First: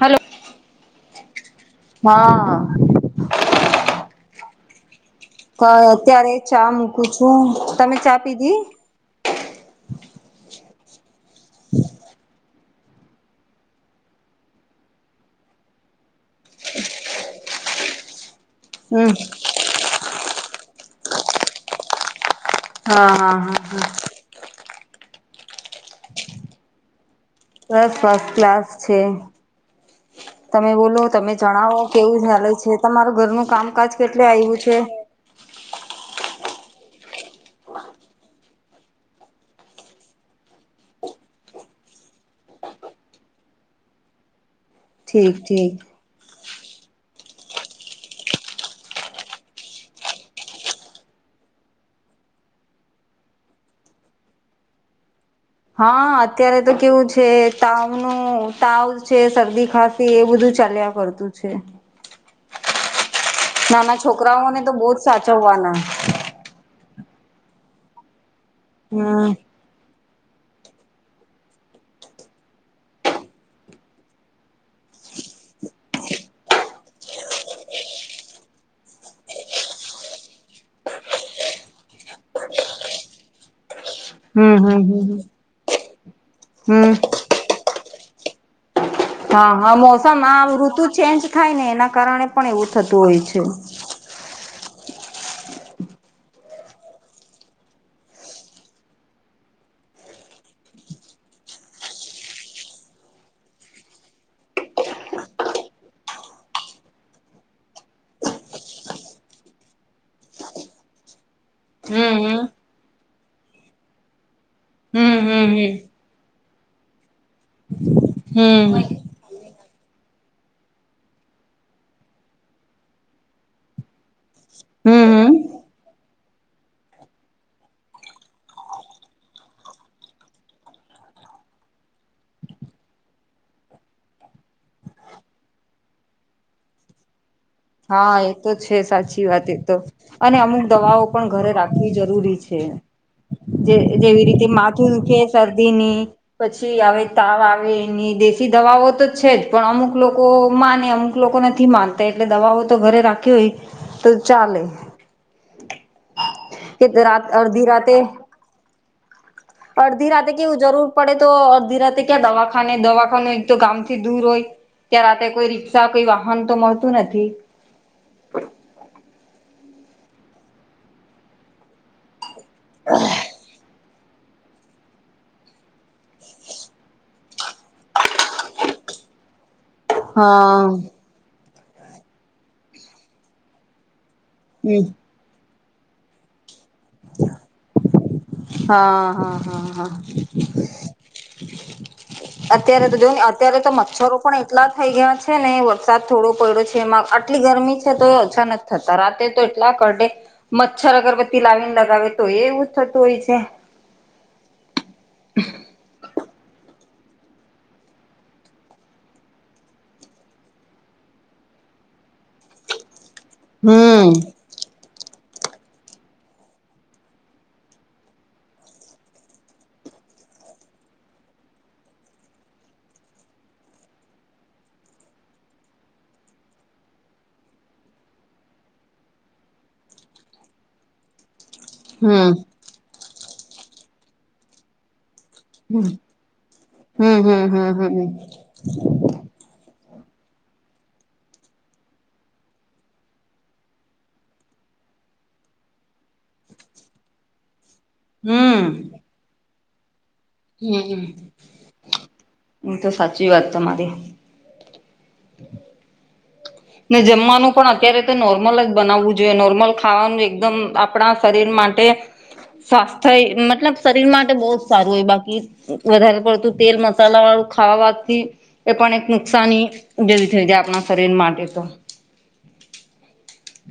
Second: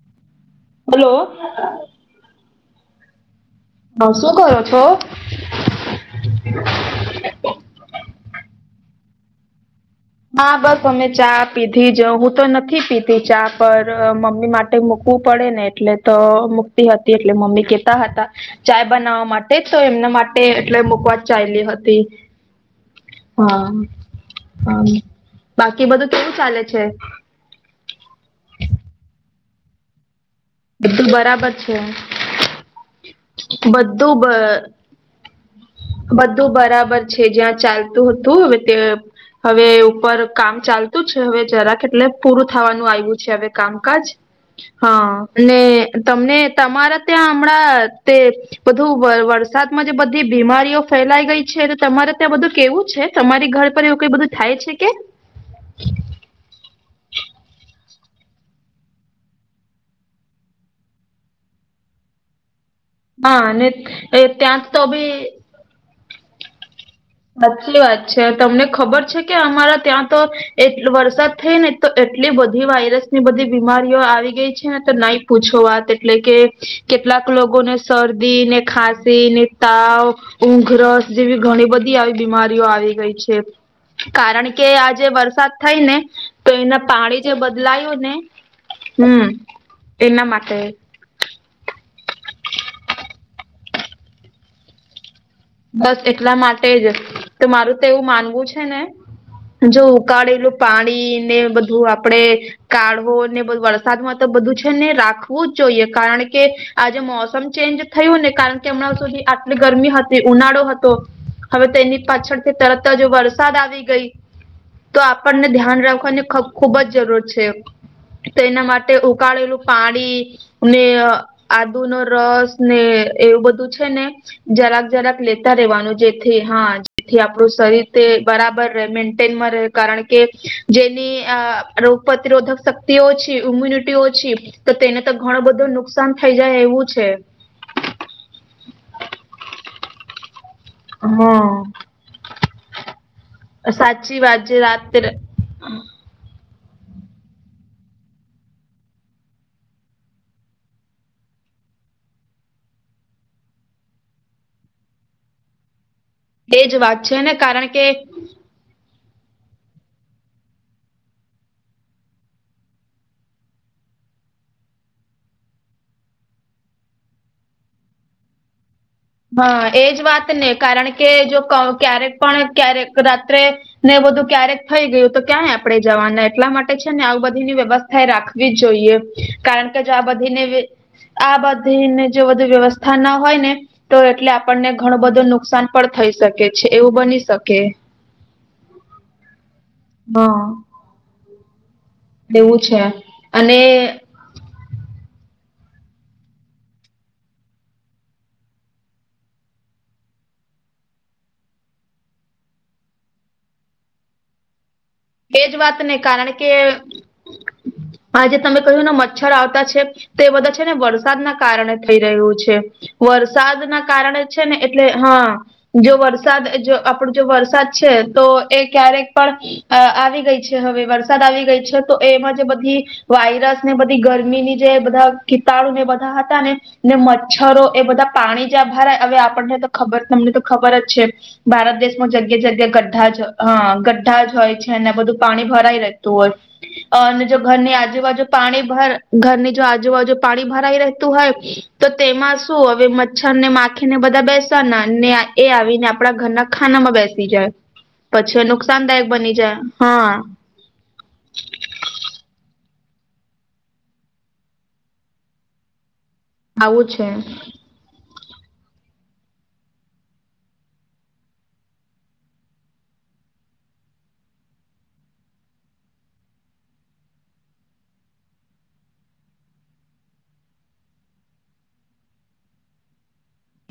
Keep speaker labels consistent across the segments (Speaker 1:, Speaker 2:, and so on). Speaker 1: Hello.
Speaker 2: Hello.
Speaker 1: હા.
Speaker 2: બઉ શું કરો છો.
Speaker 1: પણ અત્યારે ચા મૂકું છું તમે ચા પીધી.
Speaker 2: હા બસ અમે ચા પીધી જ હું તો નથી પીતી ચા પર મમ્મી માટે. ટે મૂકવું પડે ને એટલે તો મુકતી હતી એટલે મમ્મી કહેતા હતા. ચાય
Speaker 1: હમ
Speaker 2: બનાવવા માટે તો એમના માટે એટલે મુકવા ચાલી હતી. હા હા બાકી બધું કેવું ચાલે છે?
Speaker 1: બસ ફસ્ટ ક્લાસ છે. તમે બોલો
Speaker 2: બધું
Speaker 1: તમે
Speaker 2: બરાબર છે
Speaker 1: જણાવો કેવું ચાલે છે તમારું ઘરનું કામકાજ
Speaker 2: બધું
Speaker 1: કેટલે
Speaker 2: બ
Speaker 1: આવ્યું છે?
Speaker 2: બધું બરાબર છે જ્યાં ચાલતું હતું હવે તે હવે ઉપર કામ ચાલતું છે હવે જરાક એટલે પૂરું થવાનું આવ્યું છે હવે કામકાજ
Speaker 1: [inaudible]
Speaker 2: હા અને
Speaker 1: ઠીક
Speaker 2: તમને તમારા ત્યાં હમણાં તે બધું વરસાદમાં જે બ બધી બીમારીઓ ફેલાઈ ગઈ છે તો તમારે ત્યાં બધું કેવું છે તમારી ઘર પર એવું કઈ બધું થાય છે કે?
Speaker 1: હા અત્યારે તો કેવું છે તાવનું તાવ છે શરદી ખાંસી એ બધું ચાલ્યા કરતું તું છે.
Speaker 2: હા અને
Speaker 1: નાના
Speaker 2: એ ત્યાં
Speaker 1: છોકરાઓને
Speaker 2: તો
Speaker 1: બહુ
Speaker 2: બી
Speaker 1: [unintelligible]
Speaker 2: સાચી વાત છે તમને ખબર છે
Speaker 1: હમ
Speaker 2: કે અમારા ત્યાં તો એ વરસાદ થઈ ને તો એટલી બધી વાયરસ ની બધી બીમારીઓ આવી ગઈ છે ને તો નાઇટ પૂછો વાત એટલે કે કેટલાક લોકોને શરદીને ખાંસી ને તાવ ઊંઘરસ જેવી ઘણી બધી આવી બીમારીઓ આવી ગઈ છે. કારણ
Speaker 1: હમ
Speaker 2: કે
Speaker 1: હમ
Speaker 2: આજે
Speaker 1: હમ
Speaker 2: વરસાદ થઈ ને તો એના
Speaker 1: હમ
Speaker 2: પાણી જે બદલાયું ને હમ
Speaker 1: હા હા મોસમ
Speaker 2: એના
Speaker 1: આ
Speaker 2: માટે
Speaker 1: ઋતુ ચેન્જ થાય ને એના કારણે પણ એવું થતું હોય છે.
Speaker 2: બસ એટલા માટે જ તે મારું તો એવું માનવું છે ને જો ઉકાળેલું પાણી ને બધું આપડે કાઢવો નેબ વરસાદમાં તો બધું છે ને રાખવું જ જોઈએ કારણ કે આજે મોસમ ચેન્જ થયું ને કારણ કે હમણાં સુધી આટલી ગરમી હતી. ઉનાળો હતો હવે તેની
Speaker 1: હમ
Speaker 2: પાછળથી તરત જ વરસાદ આવી ગઈ. તો
Speaker 1: હમ
Speaker 2: આપણને
Speaker 1: હમ
Speaker 2: ધ્યાન રાખવાની ખુબ જ જરૂર છે. તો એના
Speaker 1: હમ હમ
Speaker 2: માટે ઉકાળેલું પાણી ને આદુનો રસ ને એવું બધું છે ને જરાક
Speaker 1: હમ
Speaker 2: જરાક લે
Speaker 1: હમ
Speaker 2: લેતા રહેવાનું જેથી હા જેથી આપણું શરીર તે બરાબર મેન્ટેનમાં રહે કારણ કે જેની રોગ પ્રતિરોધક શક્તિ ઓછી ઇમ્યુનિટી ઓછી તો તેને તો ઘણો બધું નુકસાન થઈ જાય એવું છે.
Speaker 1: હા એ તો છે સાચી વાત એ તો અને અમુક દવાઓ પણ
Speaker 2: હા
Speaker 1: ઘરે રાખવી જરૂરી છે. જે
Speaker 2: સાચી
Speaker 1: જેવી રીતે
Speaker 2: વાત જે
Speaker 1: માથું
Speaker 2: રાત
Speaker 1: દૂખે
Speaker 2: એજ
Speaker 1: શરદીની પછી આવે તાવ આવે એની દેશી દવાઓ તો છે જ પણ અમુક લોકો માને અમુક ક લોકો નથી માનતા એટલે દવાઓ તો ઘરે રાખી તો ચાલે એતો
Speaker 2: વાત છે
Speaker 1: રાત
Speaker 2: ને
Speaker 1: અડધી
Speaker 2: કારણ કે
Speaker 1: રાતે અડધી રાતે કેવું જરૂર પડે તો અડધી રાતે ક્યાં દવાખાને દવાખાનું એક તો ગામથી દૂર હોય. ત્યાં રાત્રે કોઈ રિક્ષા કઈ વાહન તો મળતું નથી.
Speaker 2: હા એજ વાત ને કારણ કે જો ક ક્યારેક પણ ક્યારેક રાત્રે ને એ બધું ક્યારેક થઈ ગયું તો ક્યાંય આપડે જવાના એટલા માટે છે ને આવ બધીની વ્યવસ્થા એ રાખવી જોઈએ. કારણ કે જો આ બધીને
Speaker 1: હા
Speaker 2: આ બધીને જો બધુ વ્યવસ્થા ના હોય ને તો એટલે આપણે
Speaker 1: હમ
Speaker 2: ઘણુંબધું નુકસાન પણ થઈ શકે છે એવું બની શકે.
Speaker 1: હા હા હા હા.
Speaker 2: હઅ છે
Speaker 1: અત્યારે તો જો અત્યારે
Speaker 2: અને
Speaker 1: તો મચ્છરો પણ એટલા થઈ ગયા છે. ને વરસાદ થોડો પડ્યો છે. એમાં આટલી ગરમી છે તો ઓછા નથી. થતા રાતે તો એટલા કરડે મચ્છર અગરબત્તી લાવીને લગાવે તો એવું જ થતું હોય છે.
Speaker 2: એજ વાત ને કારણ કે આજે તમે કહ્યું ને મચ્છર આવતા છે. તે બધા છે ને વરસાદના કારણે થઈ રહ્યું છે. વરસાદના
Speaker 1: હમ
Speaker 2: કારણે છે ને એટલે હા જો વરસાદ જો આપણું જો વરસાદ છે. તો એ ક્યારેક પણ અ આવી ગઈ છે. હવે વરસાદ આવી ગઈ છે. તો એમાં જે બધી વાયરસ ને બધી ગરમીની જે બધા ખીતાડુને બધા હતા ને ને મચ્છરો એ બધા પાણી જ્યાં ભરાય હવે આપણને તો ખબર તમને તો ખબર જ છે. ભારત દેશમાં
Speaker 1: હમ
Speaker 2: જગ્યા જગ્યા ગ્ઢા જ હા ગ્ઢા જ હોય. એને બધું પાણી ભરાઈ
Speaker 1: હમ
Speaker 2: રહેેતું હોય.
Speaker 1: હમ
Speaker 2: અને જો
Speaker 1: હમ
Speaker 2: ઘરની
Speaker 1: હમ હમ
Speaker 2: આજુબાજુ પાણી ભરા ઘરની જો આજુબાજુ પાણી ભરાઈ રહેતું હોય. તો તેમાં શું હવે મચ્છરને માખીને બધા બેસવાના એ આવીને આપડા ઘરના ખાનામાં બેસી જાય.
Speaker 1: હમ [unintelligible]
Speaker 2: પછી નુકસાનદાયક બની જાય. હા
Speaker 1: હમ એ તો સાચી વાત તમારી
Speaker 2: આવું
Speaker 1: ને
Speaker 2: છે
Speaker 1: જમવાનું પણ અત્યારે નોર્મલ જ બનાવવું જોઈએ. નોર્મલ ખાવાનું એકદમ આપણા શરીર માટે સ્વાસ્થ્ય મતલબ શરીર માટે બહુ જ સારું હોય બાકી વધારે પડતું તેલ મસાલા વાળું ખાવાથી એ પણ એક નુકસાની જેવી થઈ જાય. આપણા શરીર માટે તો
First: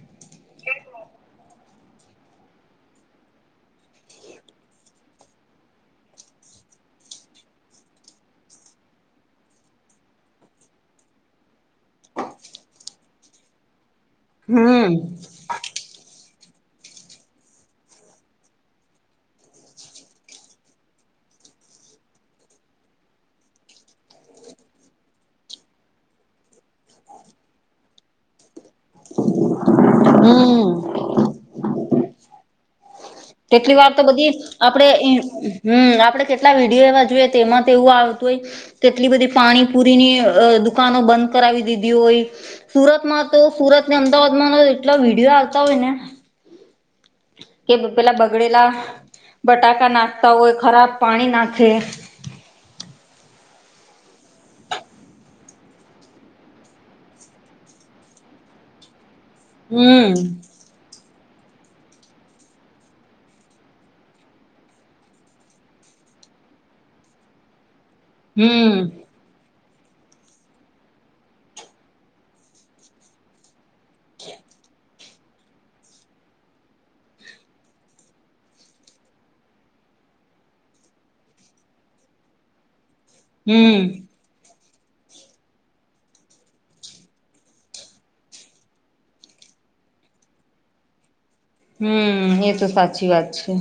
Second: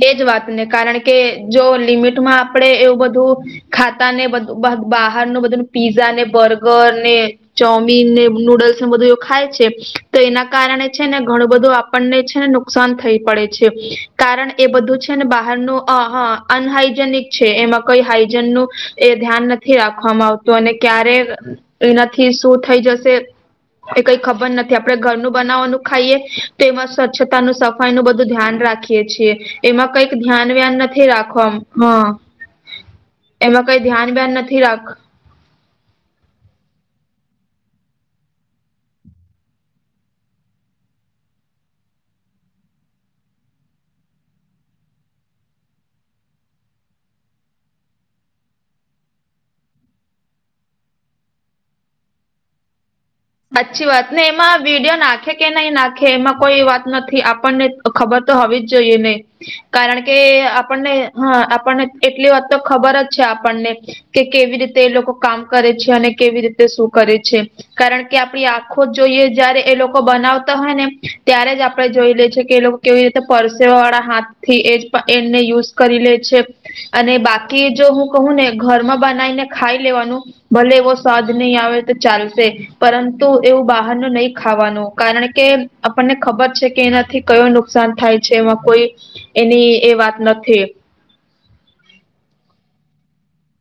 Speaker 2: એજ વાતને કારણ કે જો લીમીટ માઆપણેે એ બધું ખાતા ને બ બહાર ન બધું ન પીઝાને બર્ગરને ચોમીન નૂડલ્સ બધું એ ખાય છે. તો એના કારણે છે ને ઘણું બધું આપણને છે ને નુકસાન થઈ પડે છે. કારણ એ
Speaker 1: હમ
Speaker 2: બધું છે ને બાકી [unintelligible] અનહાઈજેનિક છે એમાં કઈ હાઈજેનુ નું એ ધ્યાન નથી રાખવામાં આવતું. તો અને ક્યારે એનાથી શું થઈ જશે. એ કઈ ખબર નથી. આપડણે ઘરનું બનાવવાનું ખાઈએ તો એમાં સ્વચ્છતાનુ સફાઈનું બધું ધ્યાન રાખીએ. છી. એમાં કઈક ધ્યાન
Speaker 1: હમ
Speaker 2: વ્યાન નથી રાખવામ હ
Speaker 1: તેટલી વાર તો બધી આપડે એ હમ આપડે કેટલા વિડીયો એવા જોઈએ. તેમાં તો એવું આવતું હોય. કેટલી બધી પાણીપુરીની અ દુકાનો બંધ કરાવી દીધી હોય. સુરતમાં તો સુરતને અમદાવાદમાં એટલા વિડીયો આવતા હોય ને કે પેલા બગડેલા બટાકા નાખતા હોય ખરાબ પાણી નાખે
Speaker 2: સાચ્છી વાત ને એમાં વિડીયો નાખે કે નહી નાખે એમાં કોઈ વાત નથી. આપણને ખબર તો હોવી જોઈએ નહી. કારણ કે
Speaker 1: હમ
Speaker 2: આપણને હા આપણને એટલી વાત તો ખબર છે. આપણને કે કેવી રીતે એ લોકો કામ કરે છે. અને કેવી રીતે શું કરે છે કારણ કે કે આપડી
Speaker 1: હમ
Speaker 2: આખો જ જોઈએ. જયારે એ લોકો બનાવતા હોય ને ત્યારે જ આપડે જોઈ લે છે કે લોકો કેવી રીતે પરસે વાળા હાથથી એજ એને યુઝ કરી લે છે. અને બાકી જો હું કહું ને ઘરમાં બનાવીને ખાઈ લેવાનું. ભલે એવો સ્વાદ નહીં આવે તો ચાલશે પરંતુ એવું
Speaker 1: હમ
Speaker 2: બહાર ન નહી ખાવાનું. કારણ કે આપણને ખબર છે કે એનાથી કયો નુકસાન થાય છે. એમાં કોઈ એની એ વાત નથી.
Speaker 1: હમ્મ, એ તો સાચી વાત છે.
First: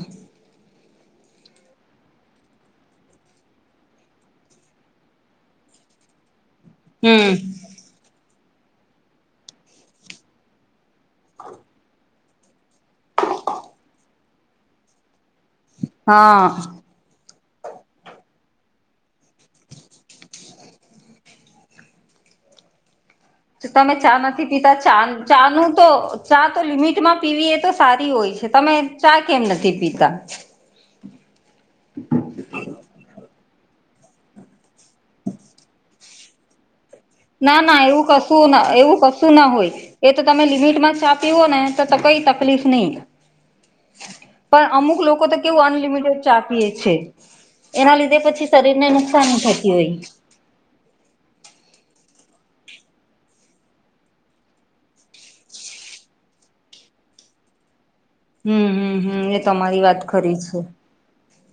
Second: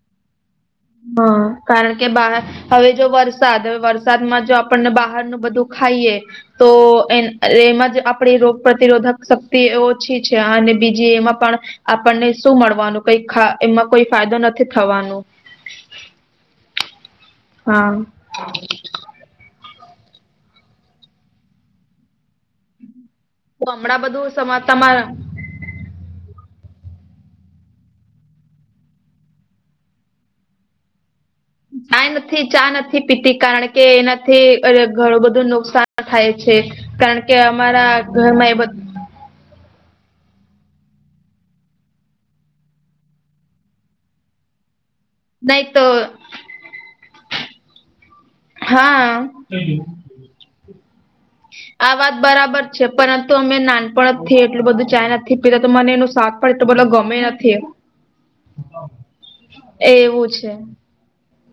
Speaker 2: હા, કારણ કે બા હવે જો વરસાદ. હવે વરસાદમાં જો આપણને બહારનું બધું ખાઈએ તો એન
Speaker 1: હમ
Speaker 2: એમાં જ આ આપણી રોગ પ્રતિરોધક શક્તિ ઓછી છે. અને બીજી એમાં પણ આપણને શું મળવાનું. કઈક ખા એમાં કોઈ ફાયદો નથી થવાનું.
Speaker 1: હા.
Speaker 2: હમ્મ.
Speaker 1: જો
Speaker 2: હું
Speaker 1: તમે
Speaker 2: હમણાં
Speaker 1: ચા
Speaker 2: બધું
Speaker 1: નથી
Speaker 2: સમા
Speaker 1: પીતા, ચા
Speaker 2: તમારા
Speaker 1: ચાનું તો, ચા તો લિમિટમાં પીવી એ તો સારી હોય છે. તમે ચા કેમ નથી પીતા?
Speaker 2: કાંય નથી. ચા નથી પીતી, કારણ કે, એનાથી અર ઘણું બધું નુકસાન થાય છે. કારણ કે
Speaker 1: ના ના,
Speaker 2: અમારા
Speaker 1: એવું કશું
Speaker 2: ઘરમાં
Speaker 1: ન.
Speaker 2: એ બધું
Speaker 1: એવું કશું શું ના હોય. એ તો તમે લિમિટમાં ચા પીવોને, તો કઈ તકલીફ નહીં. પણ અમુક લોકો તો કેવું અનલિમિટેડ ચા પીએે છે. એના લીધે પછી થી શરીરને
Speaker 2: હા
Speaker 1: નુકસાની થતી હોય.
Speaker 2: આ વાત બરાબર છે. પરંતુ અમે નાનપણથી એટલું બધું ચાં નથી પીતા, તો મને એનું સ્વાદ પણ તો બોલો ગમે નથીએ.
Speaker 1: હમ્મ, હમ્મ, હમ્મ. એ તમારી વાત ખરી છે.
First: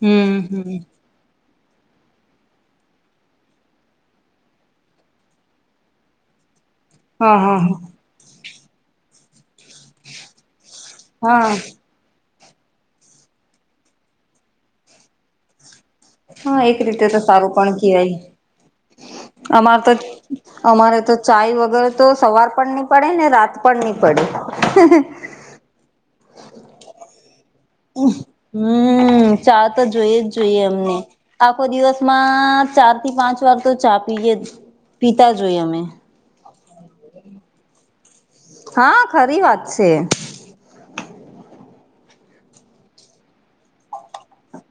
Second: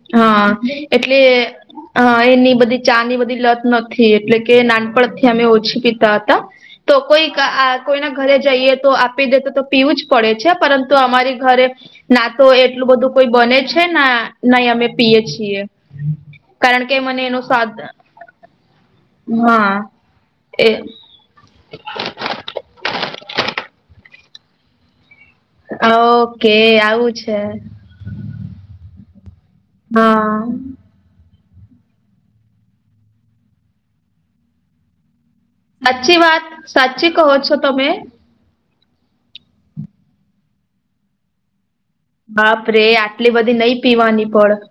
Speaker 1: હમ
Speaker 2: હા.
Speaker 1: હમ
Speaker 2: એટલે હં, એની બધી ચાની બધી લત નથી. એટલે કે નાનપણથી અમે ઓછી પીતા હતા. તો
Speaker 1: હા
Speaker 2: કોઈક
Speaker 1: હા
Speaker 2: આ
Speaker 1: હા
Speaker 2: કોઈના ઘરે જઈએ તો આપી દેતો તો પીવું જ પડે છે. પરંતુ અમારી
Speaker 1: હા
Speaker 2: ઘરે ના તો એટલું બધું કોઈ બને છે, ના નહીં અમે પીએ છીએ.
Speaker 1: હા, એક
Speaker 2: કારણ કે
Speaker 1: રીતે તો
Speaker 2: મને એનો
Speaker 1: સારું
Speaker 2: સ્વાદ
Speaker 1: પણ કેવાય. અમારે
Speaker 2: હા
Speaker 1: તો,
Speaker 2: એ
Speaker 1: અમારે તો ચાય વગેરે તો સવાર પણ નહીં પડે, ને રાત પણ ની પડે. હં હં.
Speaker 2: ઓકે, આવું છે.
Speaker 1: [unintelligible] હમ્મ. ચા તો જોઈએ જ
Speaker 2: હા
Speaker 1: જોઈએ અમને. આખો દિવસમાં, ચાર થી પાંચ વાર તો ચા પીએ જ પીતા જ હોઈએ અમે.
Speaker 2: સાચી વાત? સાચી કહો છો તમે?
Speaker 1: હા, ખરી વાત છે.
Speaker 2: બાપરેે, આટલી બધી નઈં પીવાની પણ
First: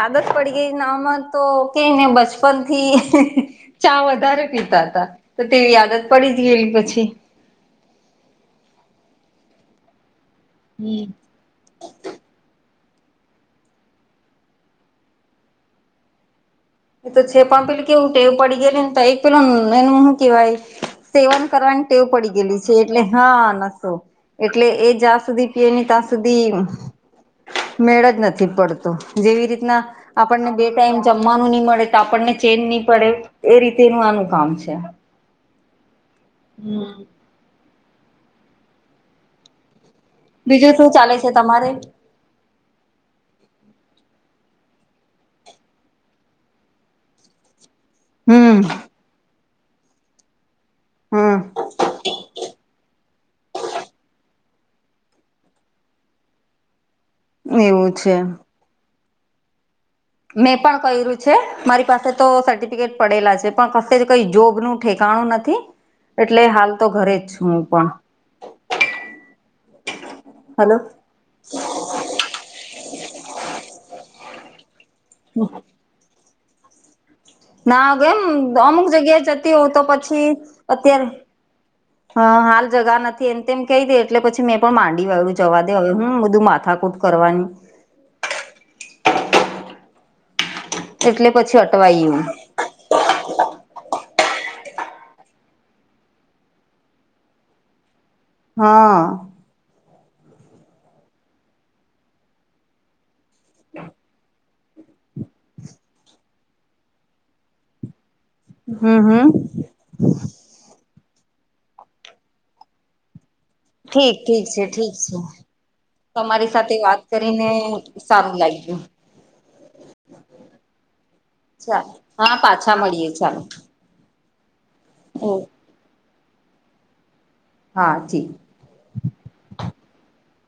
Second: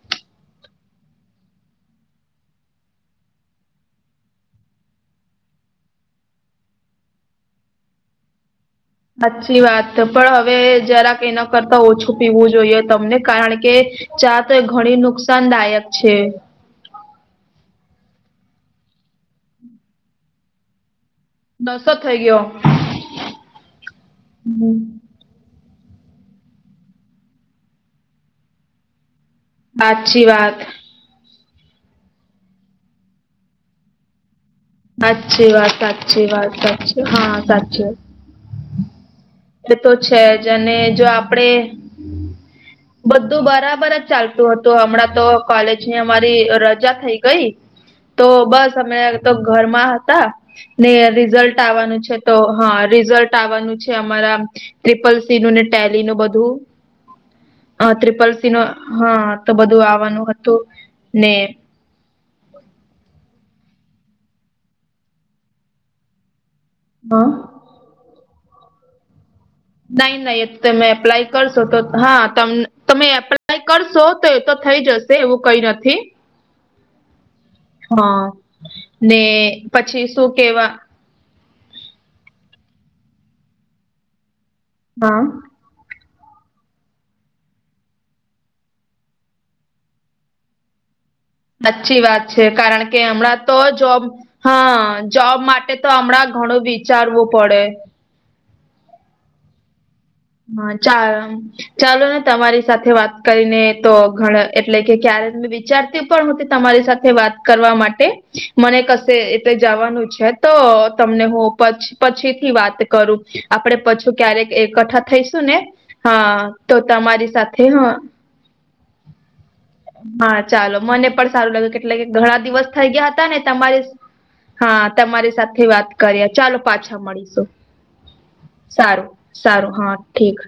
Speaker 1: આદત પડી ગઈ, ના આમાં તો કેઈને બચપન થી હં હં. ચા વધારે પીતા હતા, તો તેવી આદત પડી જ ગયેલી પછી.
Speaker 2: સાચ્ચી વાત. પણ હવે
Speaker 1: હમ.
Speaker 2: જરાક એના કરતા ઓછું પીવું જોઈએ તમને. કારણ કે ચા તો એ ઘણી નુકસાનદાયક છે.
Speaker 1: એ તો છે, પણ પેલું કેવું, ટેવ પડી ગેલી ને તો એક પિલો એન હું કેવાય સેવન કરવાની
Speaker 2: નશો
Speaker 1: ટેવ
Speaker 2: થઈ
Speaker 1: પડી
Speaker 2: ગયો
Speaker 1: ગયેલી છે, એટલે હા નસો. એટલે
Speaker 2: હમ
Speaker 1: એ જ્યાં સુધી પીએ ની તાં સુધી, મેળ જ નથી પડતો. જેવી રીત ના,
Speaker 2: સાચી
Speaker 1: આપણને
Speaker 2: વાત
Speaker 1: બે ટાઈમ જમવાનું ની મળે તો આપણને ચેન ની પડે, એ રીતેનું આનું કામ છે.
Speaker 2: સાચ્ચી વાત, સાચ્ચી વાત, સાચ્ચી વાત. હા સાચ્ચી વાત. તો છે જ
Speaker 1: બીજું
Speaker 2: અને
Speaker 1: શું
Speaker 2: જો
Speaker 1: ચાલે છે
Speaker 2: આપડે
Speaker 1: તમારે
Speaker 2: બધું બરાબર ચાલતું હતું હમણાં તો કોલેજની રજા થઈ ગઈ.
Speaker 1: [inaudible]
Speaker 2: તો બસ અમે તો ઘરમાં હતા. ને
Speaker 1: હમ
Speaker 2: રિઝલ્ટ આવવાનું છે તો હા રિઝલ્ટ આવવાનું છે. ્રિપલ સી નું ને ટેલી નું બધું
Speaker 1: એવું છે.
Speaker 2: ત્રિપલ સ ન- હા તો બધું આવવાનું
Speaker 1: મેં
Speaker 2: હતું
Speaker 1: પણ કર્યું
Speaker 2: ને
Speaker 1: છે મારી પાસે તો સર્ટિફિકેટ પડેલા છે પણ ક જ કઈ જોબ નું ઠેકાણું નથી એટલે હાલ તો ઘરે જ છું હું પણ
Speaker 2: નહી નહી એ
Speaker 1: હલો
Speaker 2: તમે એપ્લાય કરશો તો હા ત તમે એપ્લાય કરશો તો તો થઈ જશે. એવું કઈ નથી.
Speaker 1: હ. ના એમ
Speaker 2: હા
Speaker 1: અમુક
Speaker 2: ને
Speaker 1: જગ્યાએ જતી હોય તો પછી
Speaker 2: શું કેવા
Speaker 1: અત્યારે- હા હાલ જગા નથી એમ તેમમ કહી દે એટલે પછી મેં પણ માંડી
Speaker 2: હા
Speaker 1: વાયું જવા દ હવે હું બધું માથાકૂટ કરવાની. એટલે. પછી
Speaker 2: સાચ્છી
Speaker 1: અટવાઈ
Speaker 2: વાત
Speaker 1: હું
Speaker 2: છે કારણ કે હમણાં તો જોબ હા જોબ માટે તો હમણાં વિચારવું.
Speaker 1: હા.
Speaker 2: હા ચ ચાલો ને તમારી સાથે વાત કરીને તો ઘણા- એટલે કે ક્યારે મેં વિચારતી પણ તમારી સાથે વાત કરવા માટે મને
Speaker 1: હમ
Speaker 2: કશે
Speaker 1: હમ
Speaker 2: એટલે જવાનું છે તો તમને હું પછીથી વાત કરું. આપડે પછું
Speaker 1: ઠીક ઠીક
Speaker 2: ક્યારેક
Speaker 1: છે ઠીક
Speaker 2: એકઠા
Speaker 1: છે
Speaker 2: થઈશું ને
Speaker 1: તમારી
Speaker 2: હા તો
Speaker 1: સાથે વાત
Speaker 2: તમારી
Speaker 1: કરીને
Speaker 2: સાથે હ
Speaker 1: સારું લાગ્યું
Speaker 2: હા ચાલો મને પણ સારું લાગ્યું કેટલે
Speaker 1: ચાલો
Speaker 2: કે
Speaker 1: હા
Speaker 2: ઘણા દિવસ
Speaker 1: પાછા
Speaker 2: થઈ
Speaker 1: મળીએ
Speaker 2: ગયા હતા ને
Speaker 1: ચાલો
Speaker 2: તમારે હા તમારી સાથે વાત કરી્યા ચાલો પાછા મળીશું.
Speaker 1: હા જી.
Speaker 2: સારું સારું હા ઠીક.